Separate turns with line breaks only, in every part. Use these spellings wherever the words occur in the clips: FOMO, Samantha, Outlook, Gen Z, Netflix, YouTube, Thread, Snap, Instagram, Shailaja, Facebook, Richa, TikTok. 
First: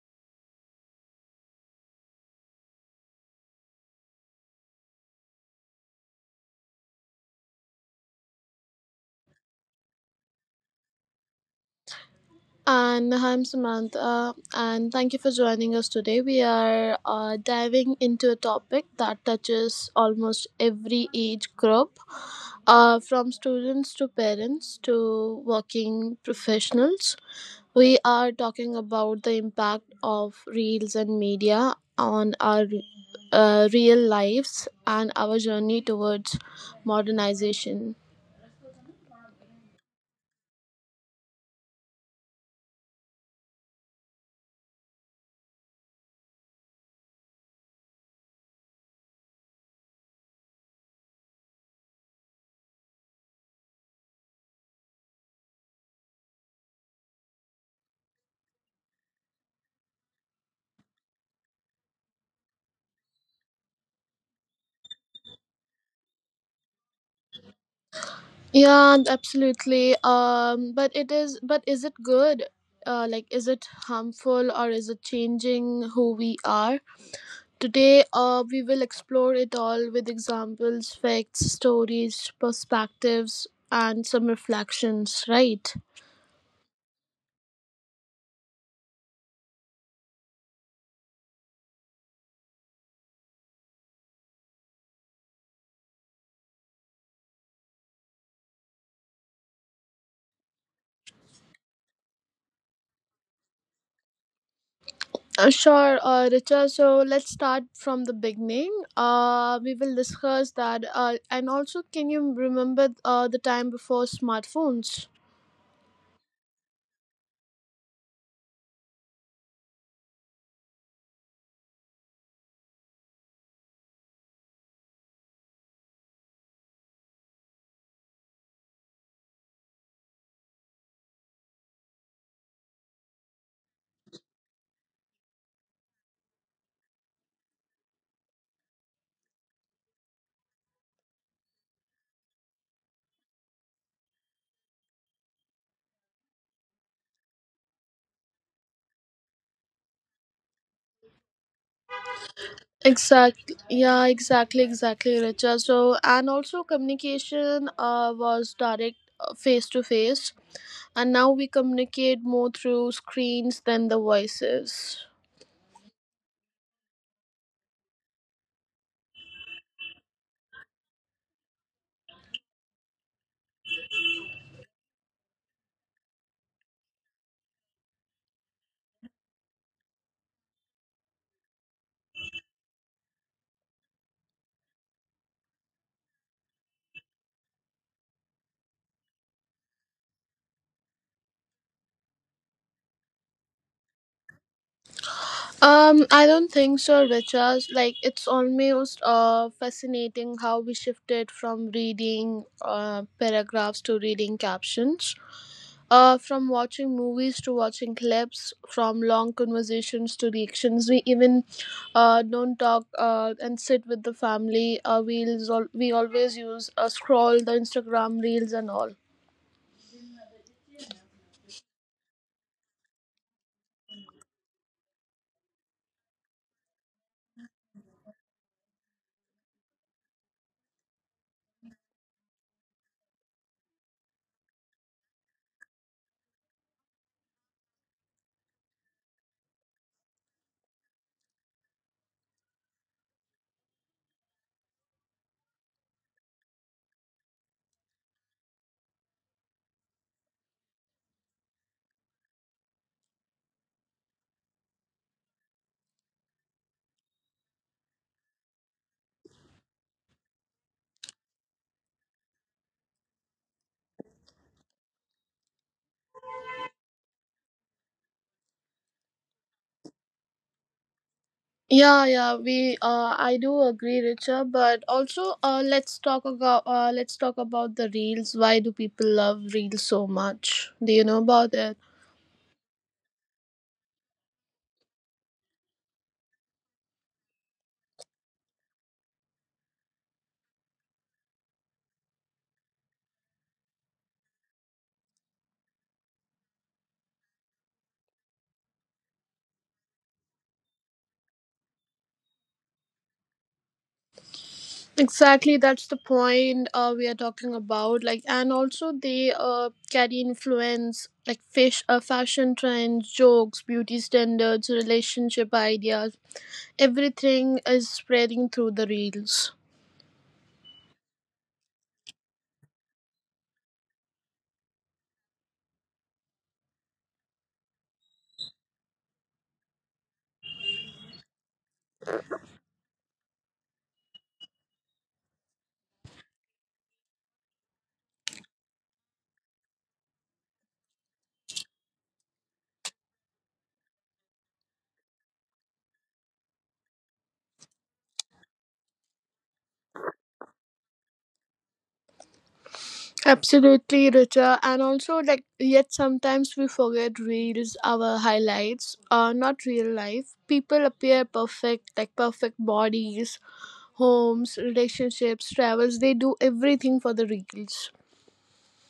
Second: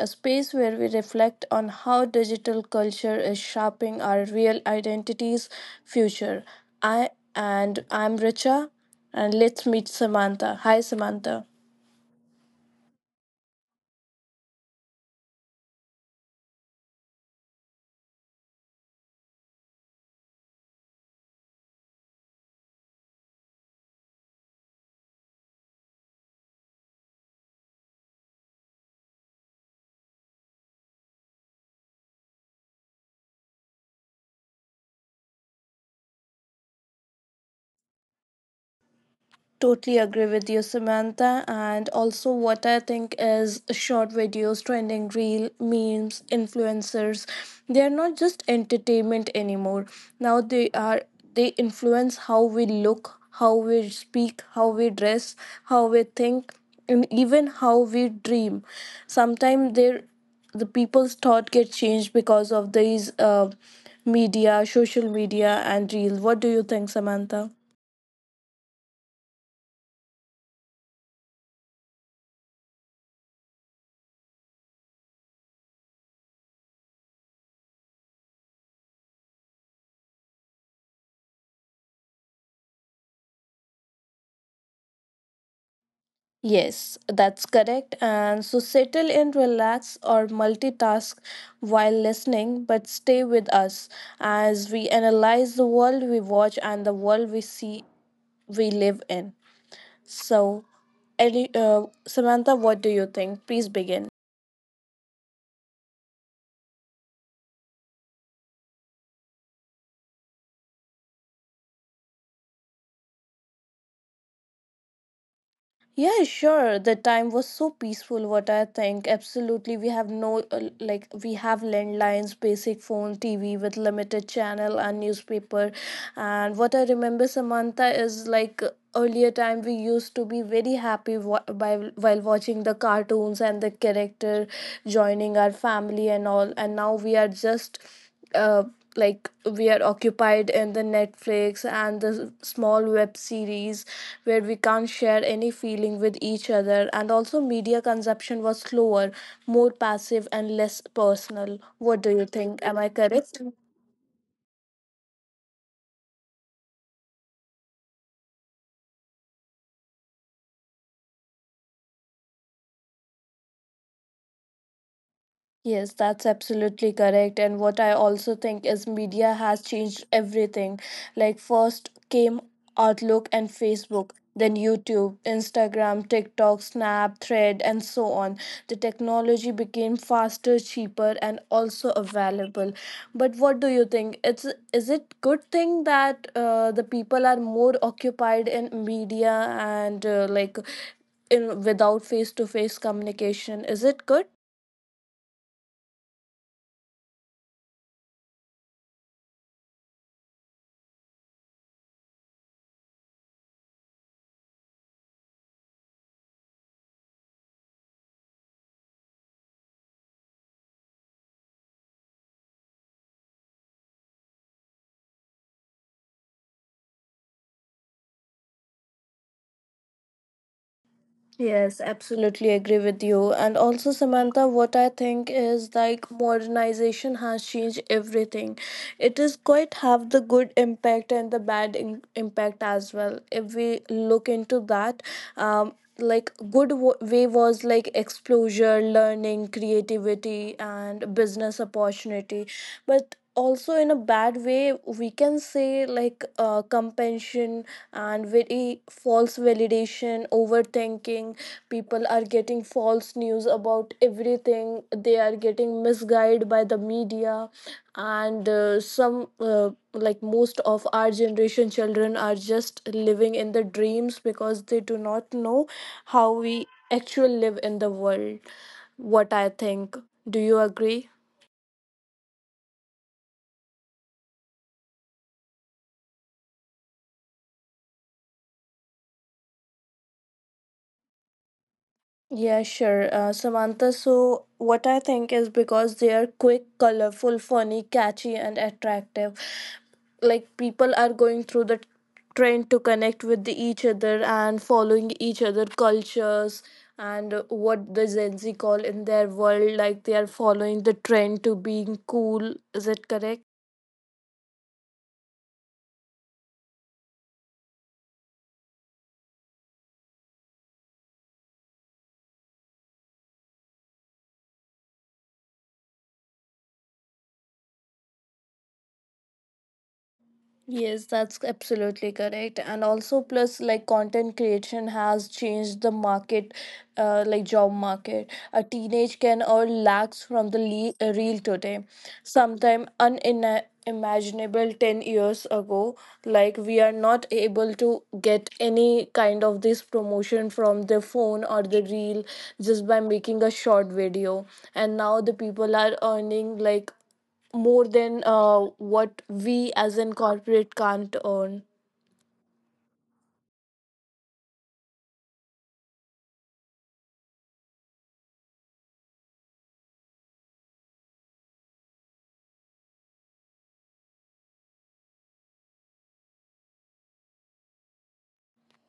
a space where we reflect on how digital culture is shaping our real identities' future. I I'm Richa, and let's meet Samantha. Hi, Samantha.
And I'm Samantha, and thank you for joining us today. We are diving into a topic that touches almost every age group, from students to parents to working professionals. We are talking about the impact of reels and media on our real lives and our journey towards modernization.
Totally agree with you, Samantha. And also, what I think is short videos, trending reel, memes, influencers, they are not just entertainment anymore. Now they influence how we look, how we speak, how we dress, how we think, and even how we dream. Sometimes they're the people's thought get changed because of these media, social media, and reels. What do you think, Samantha?
Yeah, and absolutely. But it is. But is it good? Like, is it harmful or is it changing who we are? Today, we will explore it all with examples, facts, stories, perspectives, and some reflections. Right.
Yes, that's correct. And so settle in, relax, or multitask while listening, but stay with us as we analyze the world we watch and the world we see we live in. So, Samantha, what do you think? Please begin.
Sure, Richa. So let's start from the beginning. We will discuss that. And also, can you remember the time before smartphones?
Yeah, sure. The time was so peaceful, what I think. Absolutely. We have no, we have landlines, basic phone, TV with limited channel and newspaper. And what I remember, Samantha, is like earlier time we used to be very happy wa- by while watching the cartoons and the character joining our family and all, and now we are just uh, like we are occupied in the Netflix and the small web series, where we can't share any feeling with each other. And also media consumption was slower, more passive and less personal. What do you think? Am I correct?
Exactly. Yeah, exactly, exactly, Richa. So, and also communication was direct face to face, and now we communicate more through screens than the voices.
Yes, that's absolutely correct. And what I also think is media has changed everything. Like, first came Outlook and Facebook, then YouTube, Instagram, TikTok, Snap, Thread, and so on. The technology became faster, cheaper, and also available. But what do you think? It's is it good thing that the people are more occupied in media and like in without face to face communication? Is it good?
I don't think so, Richa. Like, it's almost fascinating how we shifted from reading paragraphs to reading captions. From watching movies to watching clips, from long conversations to reactions, we even don't talk and sit with the family. We always use scroll the Instagram reels and all.
Yes, absolutely agree with you. And also, Samantha, what I think is like modernization has changed everything. It is quite have the good impact and the impact as well. If we look into that, like good way was like exposure, learning, creativity, and business opportunity, but also in a bad way we can say like compensation and very false validation, overthinking. People are getting false news about everything. They are getting misguided by the media, and some like most of our generation children are just living in the dreams, because they do not know how we actually live in the world, what I think. Do you agree?
Yeah, yeah, we I do agree, Richa. But also, let's talk about the reels. Why do people love reels so much? Do you know about it?
Yeah, sure. Samantha, so what I think is because they are quick, colorful, funny, catchy, and attractive. Like people are going through the trend to connect with each other and following each other cultures, and what the Gen Z call in their world, like they are following the trend to being cool. Is it correct?
Exactly, that's the point we are talking about. Like, and also they carry influence like fashion trends, jokes, beauty standards, relationship ideas. Everything is spreading through the reels.
Yes, that's absolutely correct. And also, plus, like, content creation has changed the market, job market. A teenage can earn lakhs from the reel today. Sometime unimaginable 10 years ago, like, we are not able to get any kind of this promotion from the phone or the reel just by making a short video. And now the people are earning, like, more than what we as in corporate can't earn.
Absolutely, Richa. And also, like, yet sometimes we forget reels, our highlights, are not real life. People appear perfect, like perfect bodies, homes, relationships, travels. They do everything for the reels.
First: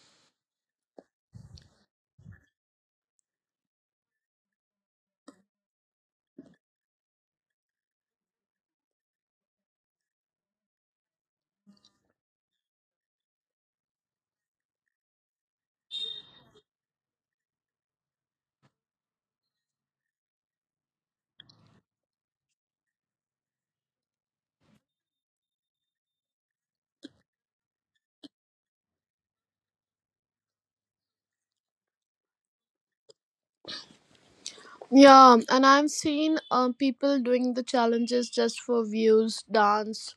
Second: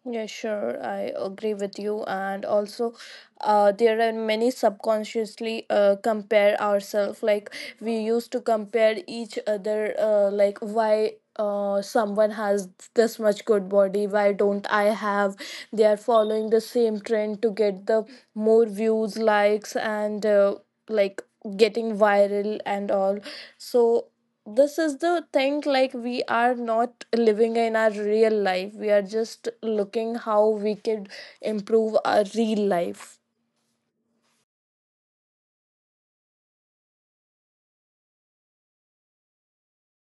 Yeah, sure. I agree with you. And also, there are many subconsciously compare ourselves. Like we used to compare each other. Like why someone has this much good body? Why don't I have? They are following the same trend to get the more views, likes, and like getting viral and all. So this is the thing, like we are not living in our real life, we are just looking how we could improve our real life.
Yeah, and I've seen people doing the challenges just for views, dance,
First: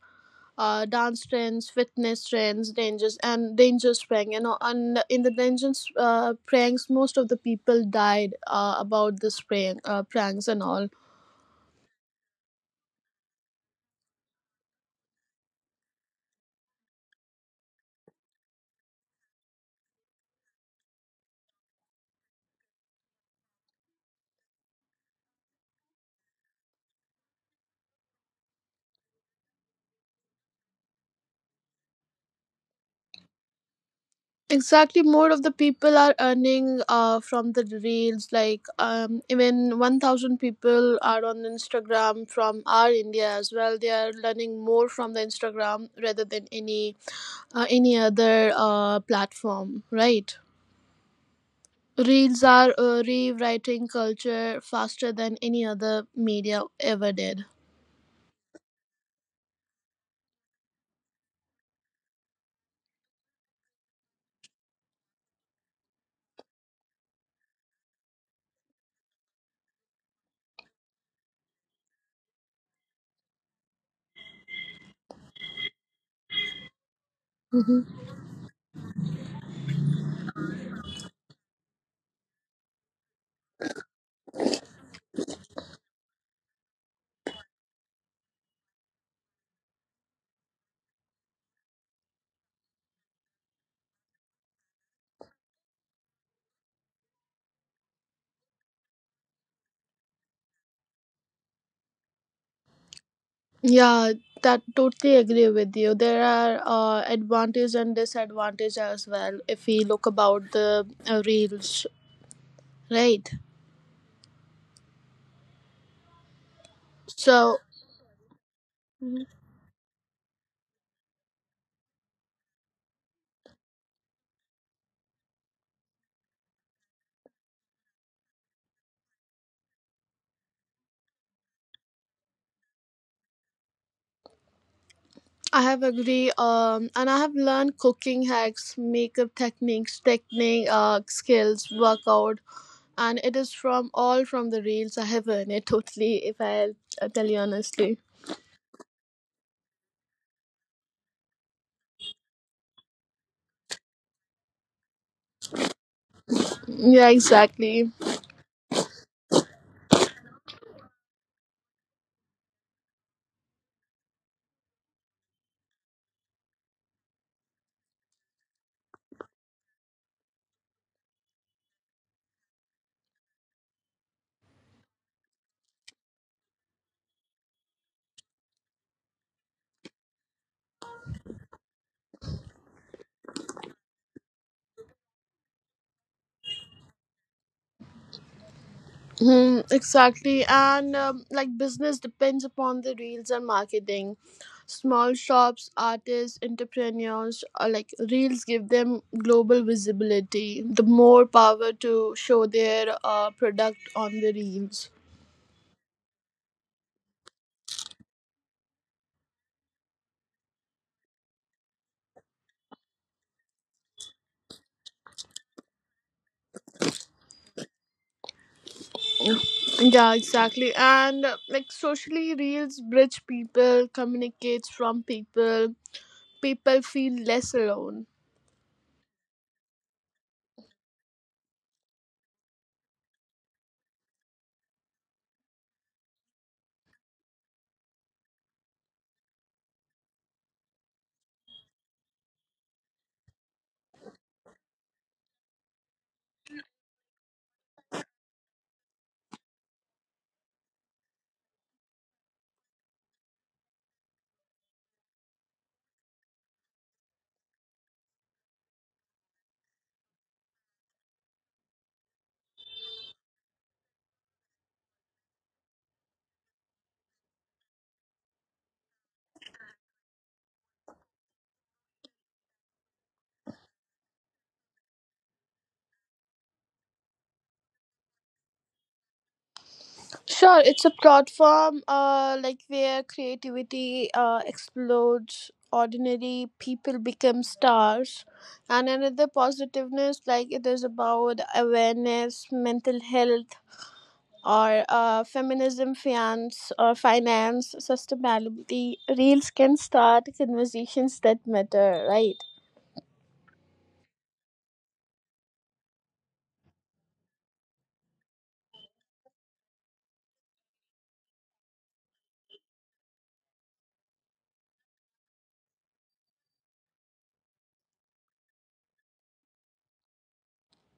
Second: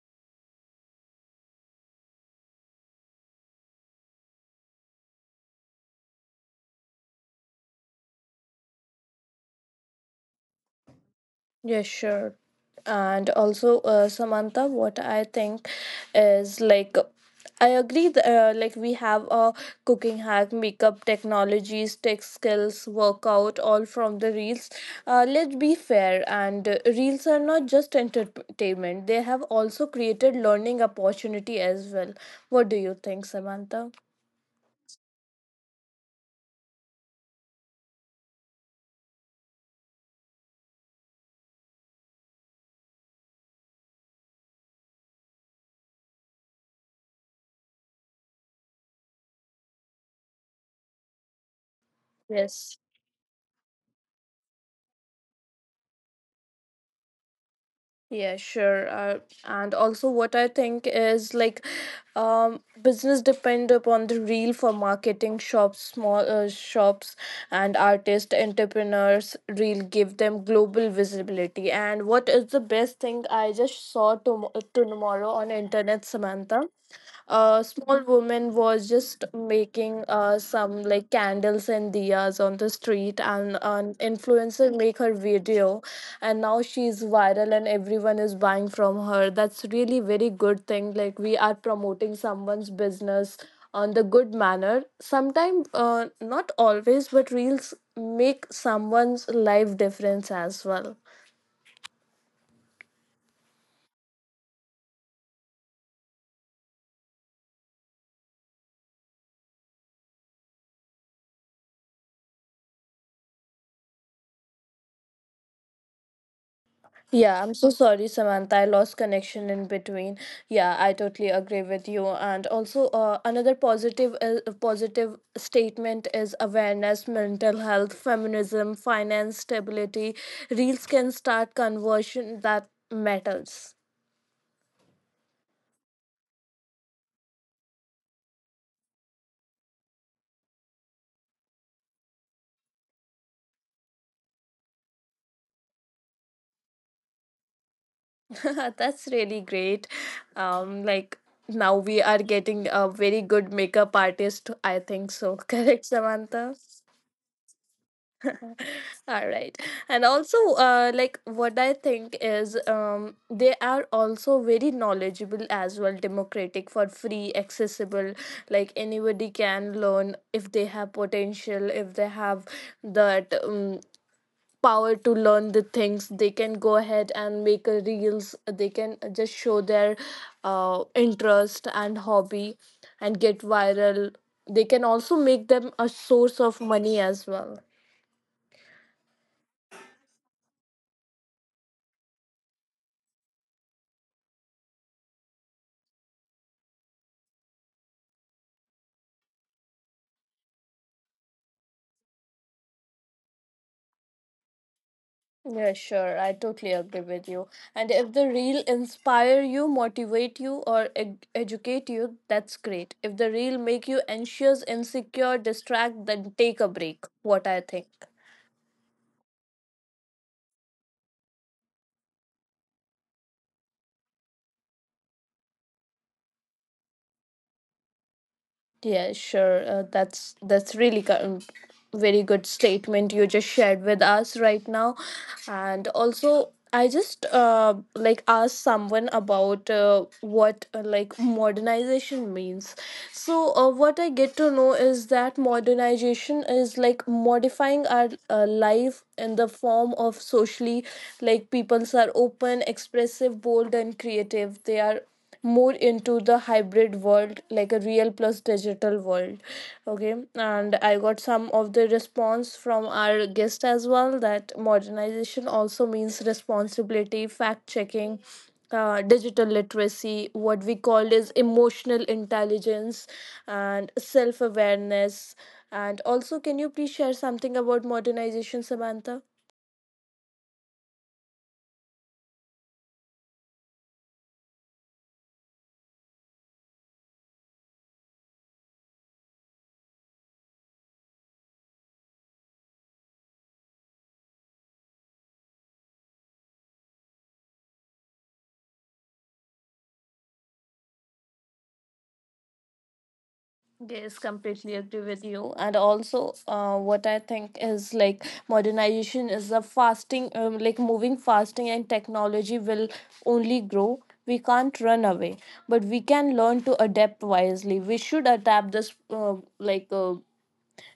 uh, dance trends, fitness trends, dangers, and danger sprang. You know, and in the danger pranks, most of the people died about the sprang, pranks and all.
Yeah, sure. And also, Samantha, what I think is like, I agree that we have a cooking hack, makeup technologies, tech skills, workout, all from the reels. Let's be fair, and reels are not just entertainment; they have also created learning opportunity as well. What do you think, Samantha?
Exactly, more of the people are earning from the reels. Like even 1,000 people are on Instagram from our India as well. They are learning more from the Instagram rather than any other platform, right? Reels are
Yes.
rewriting culture faster than any other media ever did.
Yeah, sure. And also, what I think is like, business depend upon the real for marketing shops, small shops, and artists, entrepreneurs really give them global visibility. And what is the best thing I just saw tomorrow on internet, Samantha? A
Mhm.
small woman was just making some like candles and diyas on the street, and an influencer make her video, and now she's viral and everyone is buying from her. That's really very good thing, like we are promoting someone's business on the good manner. Sometimes, not always, but reels make someone's life difference as well.
Yeah, that totally agree with you. There are advantage and disadvantage as well if we look about the reels, right?
Yeah, I'm
So.
so sorry, Samantha. I lost
Mhm.
connection in between. Yeah, I totally agree with you. And also, another positive statement is awareness, mental health, feminism, finance, stability. Reels can start conversion that matters.
I have agree. And I have learned cooking hacks, makeup techniques, technique skills, workout, and it is from all from the reels I have earned it totally. If I tell you honestly,
That's really great. Like now we are getting a very good makeup artist. I think so. Correct, Samantha.
yeah, exactly.
All right. And also, what I think is, they are also very knowledgeable as well, democratic for free, accessible. Like anybody can learn if they have potential, if they have that. Power to learn the things, they can go ahead and make a reels. They can just show their interest and hobby and get viral. They can also make them a source of money as well.
Hmm, exactly, and like business depends upon the reels and marketing. Small shops, artists, entrepreneurs, like reels give them global visibility. The more power to show their product on the reels.
Yeah, sure, I totally agree with you. And if the reel inspire you, motivate you or educate you, that's great. If the reel make you anxious, insecure, distract, then take a break, what I think.
Yeah, exactly, and like socially, reels bridge people, communicates from people, people feel less alone.
Yeah, sure. That's very good statement you just shared with us right now. And also I just asked someone about what modernization means. So what I get to know is that modernization is like modifying our life in the form of socially, like peoples are open, expressive, bold, and creative. They are more into the hybrid world, like a real plus digital world. Okay, and I got some of the response from our guest as well that modernization also means responsibility, fact checking, digital literacy, what we call is emotional intelligence and self awareness. And also can you please share something about modernization, Samantha?
Sure, it's a platform like where creativity explodes, ordinary people become stars. And another positiveness, like it is about awareness, mental health, or feminism, finance, or finance sustainability. Reels can start conversations that matter, right?
Yes, completely agree with you. And also, what I think is like modernization is a fasting, like moving fasting, and technology will only grow. We can't run away, but we can learn to adapt wisely. We should adapt this,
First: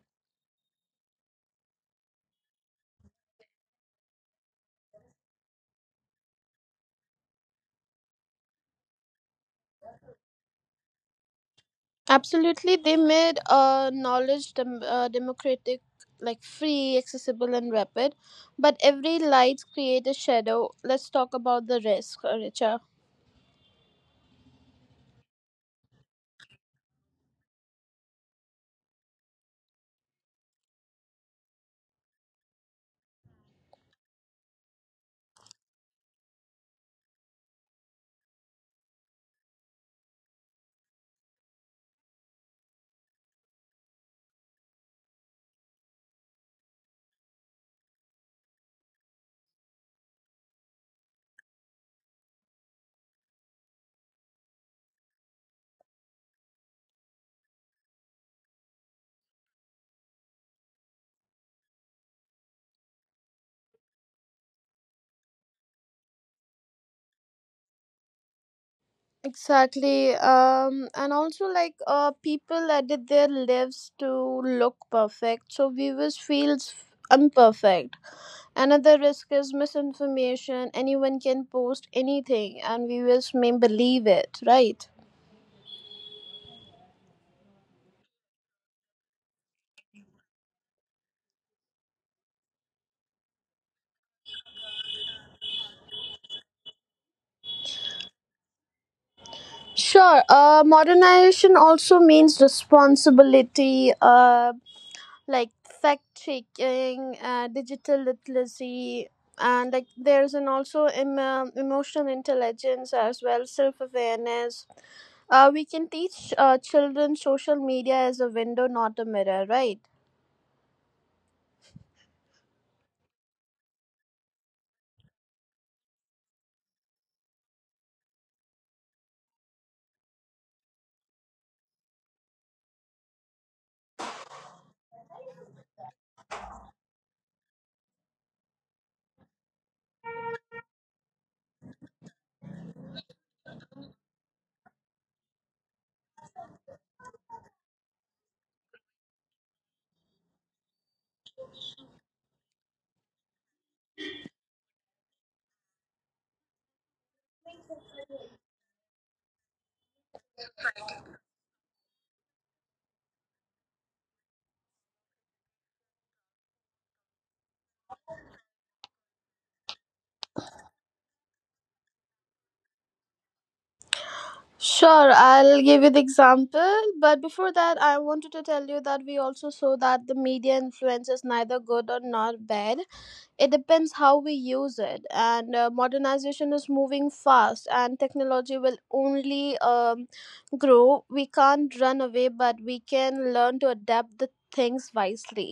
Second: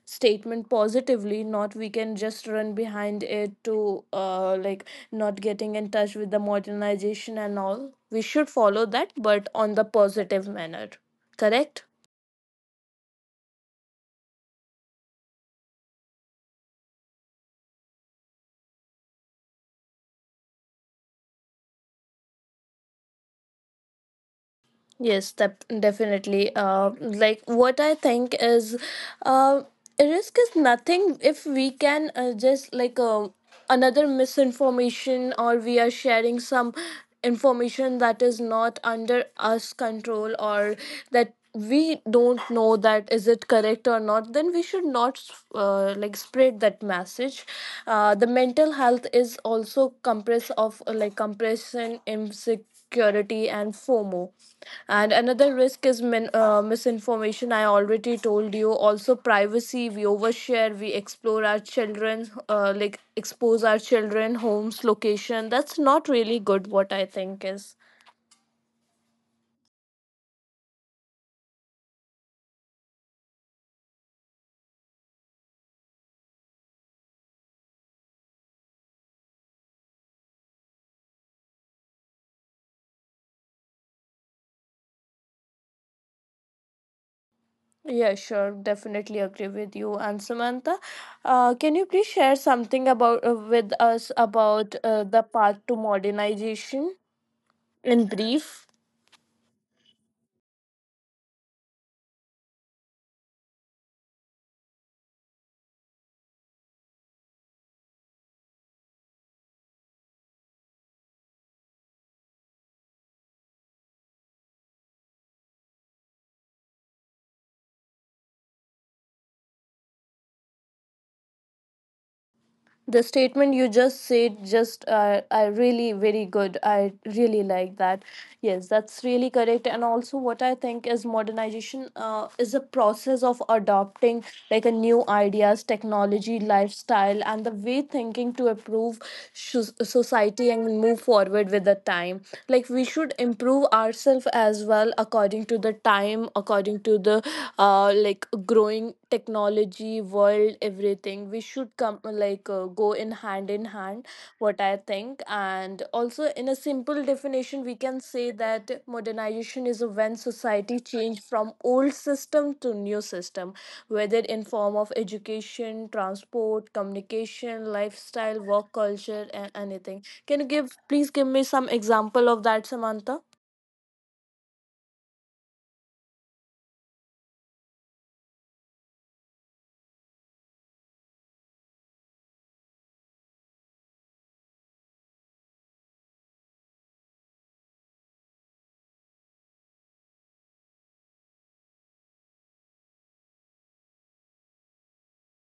statement positively, not we can just run behind it to, not getting in touch with the modernization and all. We should follow that, but on the positive manner. Correct?
Absolutely, they made knowledge democratic, like free, accessible, and rapid. But every light create a shadow. Let's talk about the risk, Richa.
Yes, definitely. Like what I think is, uh, risk is nothing if we can just like another misinformation, or we are sharing some information that is not under us control, or that we don't know that is it correct or not, then we should not spread that message. Uh, the mental health is also compress of compression, insecurity, security and FOMO. And another risk is misinformation. I already told you. Also, privacy. We overshare. We explore our children, expose our children, homes, location. That's not really good, what I think is.
Exactly. And also, like, people edit their lives to look perfect, so viewers feels imperfect. Another risk is misinformation. Anyone can post anything, and viewers may believe it, right?
Yeah, sure. Definitely agree with you. And Samantha, can you please share something about with us about the path to modernization in brief?
Sure. Modernization also means responsibility, like fact checking, digital literacy, and like there's an also emotional intelligence as well, self awareness. We can teach children social media as a window, not a mirror, right?
The statement you just said just I really very good, I really like that. Yes, that's really correct. And also what I think is modernization is a process of adopting like a new ideas, technology, lifestyle and the way thinking to improve society and move forward with the time. Like we should improve ourselves as well according to the time, according to the growing technology world, everything we should come, like go in hand in hand, what I think. And also in a simple definition, we can say that modernization is when society change from old system to new system, whether in form of education, transport, communication, lifestyle, work culture, and anything. Can you give please give me some example of that, Samantha?
Sure, I'll give you the example. But before that, I wanted to tell you that we also saw that the media influence is neither good or not bad. It depends how we use it, and modernization is moving fast and technology will only grow. We can't run away, but we can learn to adapt the things wisely.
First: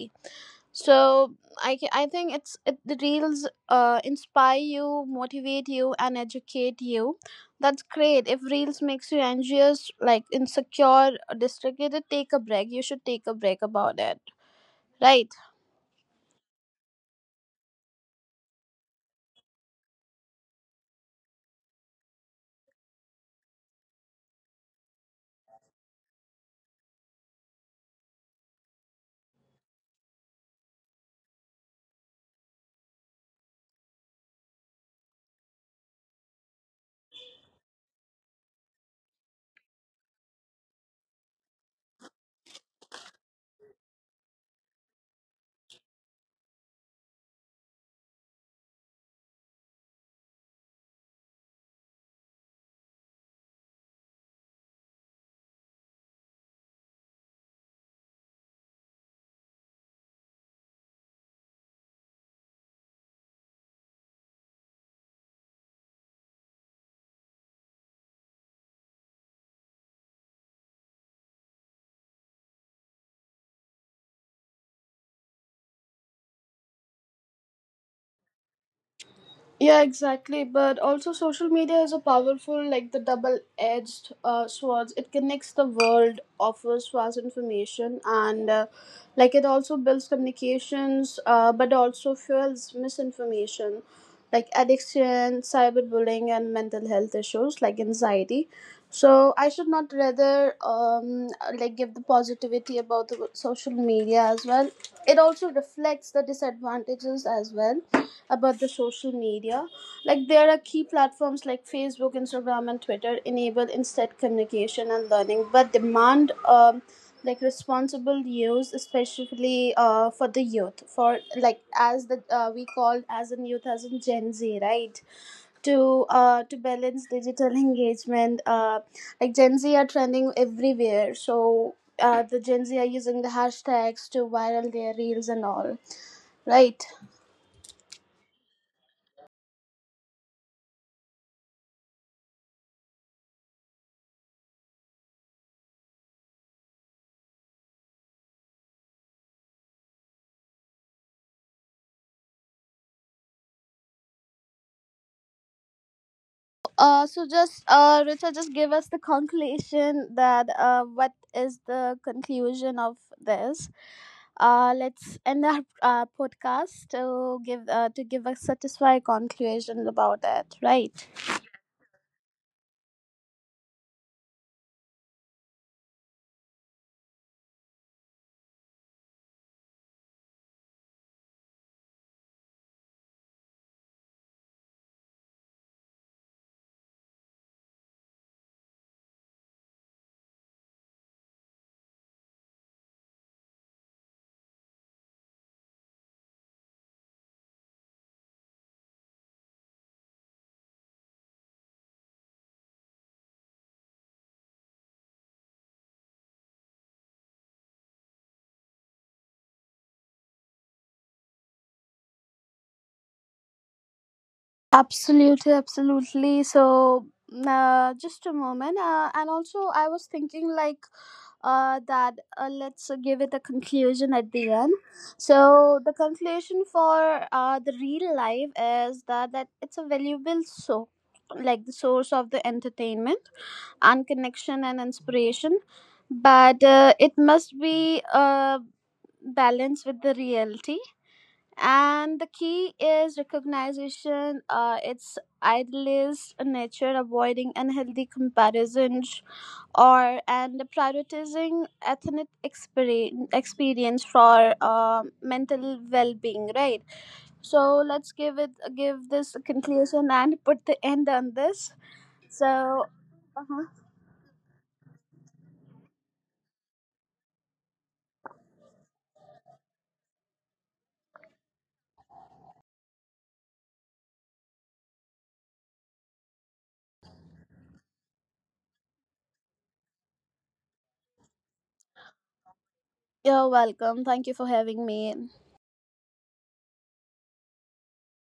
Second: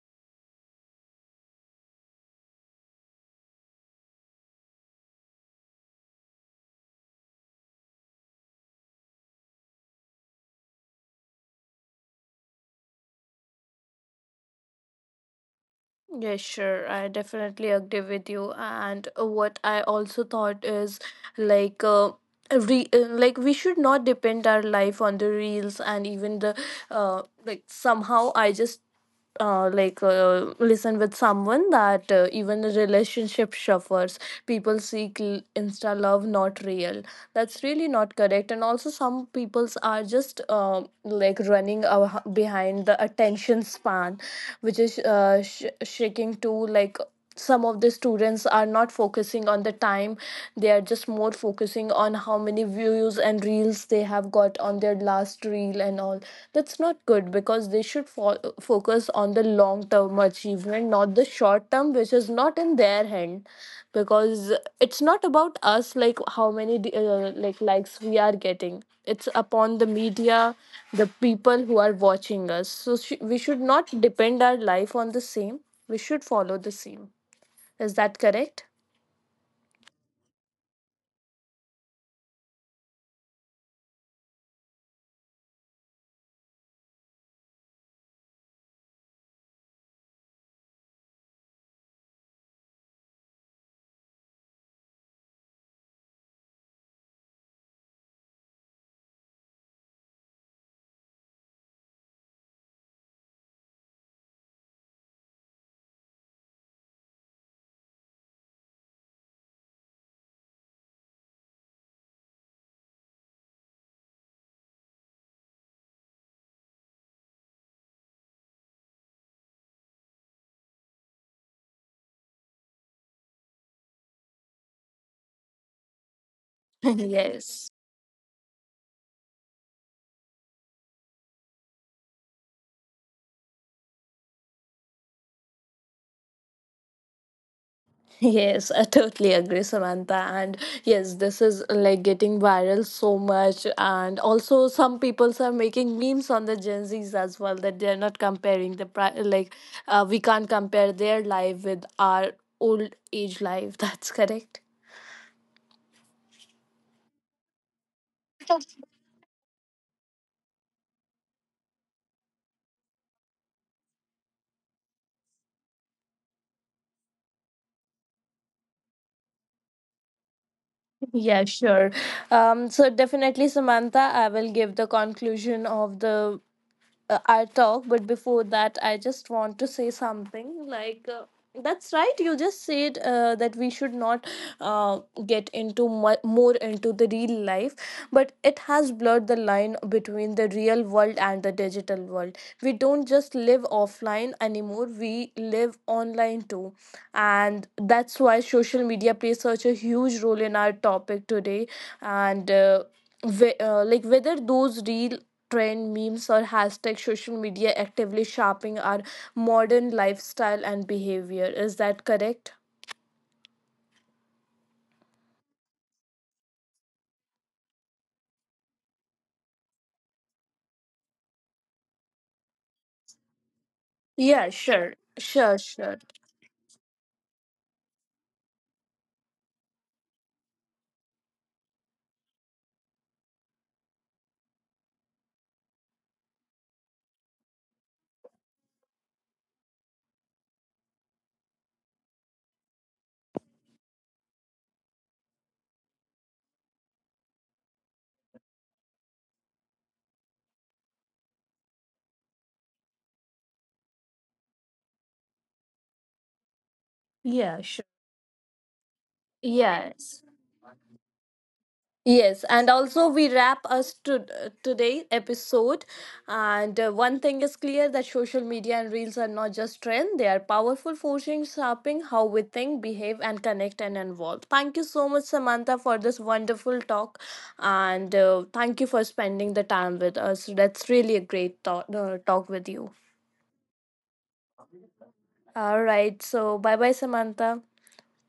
So I think the reels inspire you, motivate you, and educate you, that's great. If reels makes you anxious, like insecure, distracted, take a break. You should take a break about it, right?
Yes, sure. I definitely agree with you. And what I also thought is like we should not depend our life on the reels, and even the somehow I just listen with someone that even the relationship suffers. People seek insta love, not real. That's really not correct. And also, some peoples are just running behind the attention span, which is shaking to like some of the students are not focusing on the time. They are just more focusing on how many views and reels they have got on their last reel and all. That's not good, because they should focus on the long term achievement, not the short term, which is not in their hand. Because it's not about us, like how many likes we are getting, it's upon the media, the people who are watching us. So we should not depend our life on the same, we should follow the same. Is that correct?
Yeah, exactly. But also, social media is a powerful, like the double-edged swords. It connects the world, offers vast information, and like it also builds communications, but also fuels misinformation, like addiction, cyberbullying, and mental health issues like anxiety. So I should not rather like give the positivity about the social media as well. It also reflects the disadvantages as well about the social media. Like there are key platforms like Facebook, Instagram, and Twitter enable instant communication and learning, but demand like responsible use, especially for the youth, for like as the we call as in youth as in Gen Z, right? To balance digital
Yes.
engagement, like Gen Z are trending everywhere, so. The Gen Z are using the hashtags to viral their reels and all, right?
Yes, I totally agree, Samantha. And yes, this is like getting viral so much. And also, some people are making memes on the Gen Zs as well, that they're not comparing the we can't compare their life with our old age life. That's correct.
So just Richard, just give us the conclusion that what is the conclusion of this? Let's end our podcast to give a satisfying conclusion about it, right?
Yeah, sure. So definitely, Samantha, I will give the conclusion of the our talk. But before that I just want to say something like, that's right, you just said that we should not uh, get into more into the real life, but it has blurred the line between the real world and the digital world. We don't just live offline anymore, we live online too. And that's why social media plays such a huge role in our topic today. And whether those real trend, memes or hashtag, social media actively shaping our modern lifestyle and behavior. Is that correct?
Absolutely, absolutely. So, just a moment. And also, I was thinking that let's give it a conclusion at
Yeah,
the end.
sure, sure,
So, the
sure.
conclusion for the real life is that it's a valuable, so like the source of the entertainment and connection and inspiration, but it must be balanced with the reality, and the key is recognition its idealist nature, avoiding unhealthy comparisons or and prioritizing ethnic experience for mental well-being, right?
Yeah,
So
sure.
let's give it, give this a conclusion
Yes.
and put the end on this.
Yes, and
So
also we wrap
uh-huh.
us to today episode. And one thing is clear that social media and reels are not just trend; they are powerful, forcing shaping how we think, behave, and connect and involve. Thank you so much, Samantha, for this wonderful talk, and thank you for spending the time with us. That's really a great talk, talk with you.
You're welcome, thank you for having me.
All right, so bye bye, Samantha.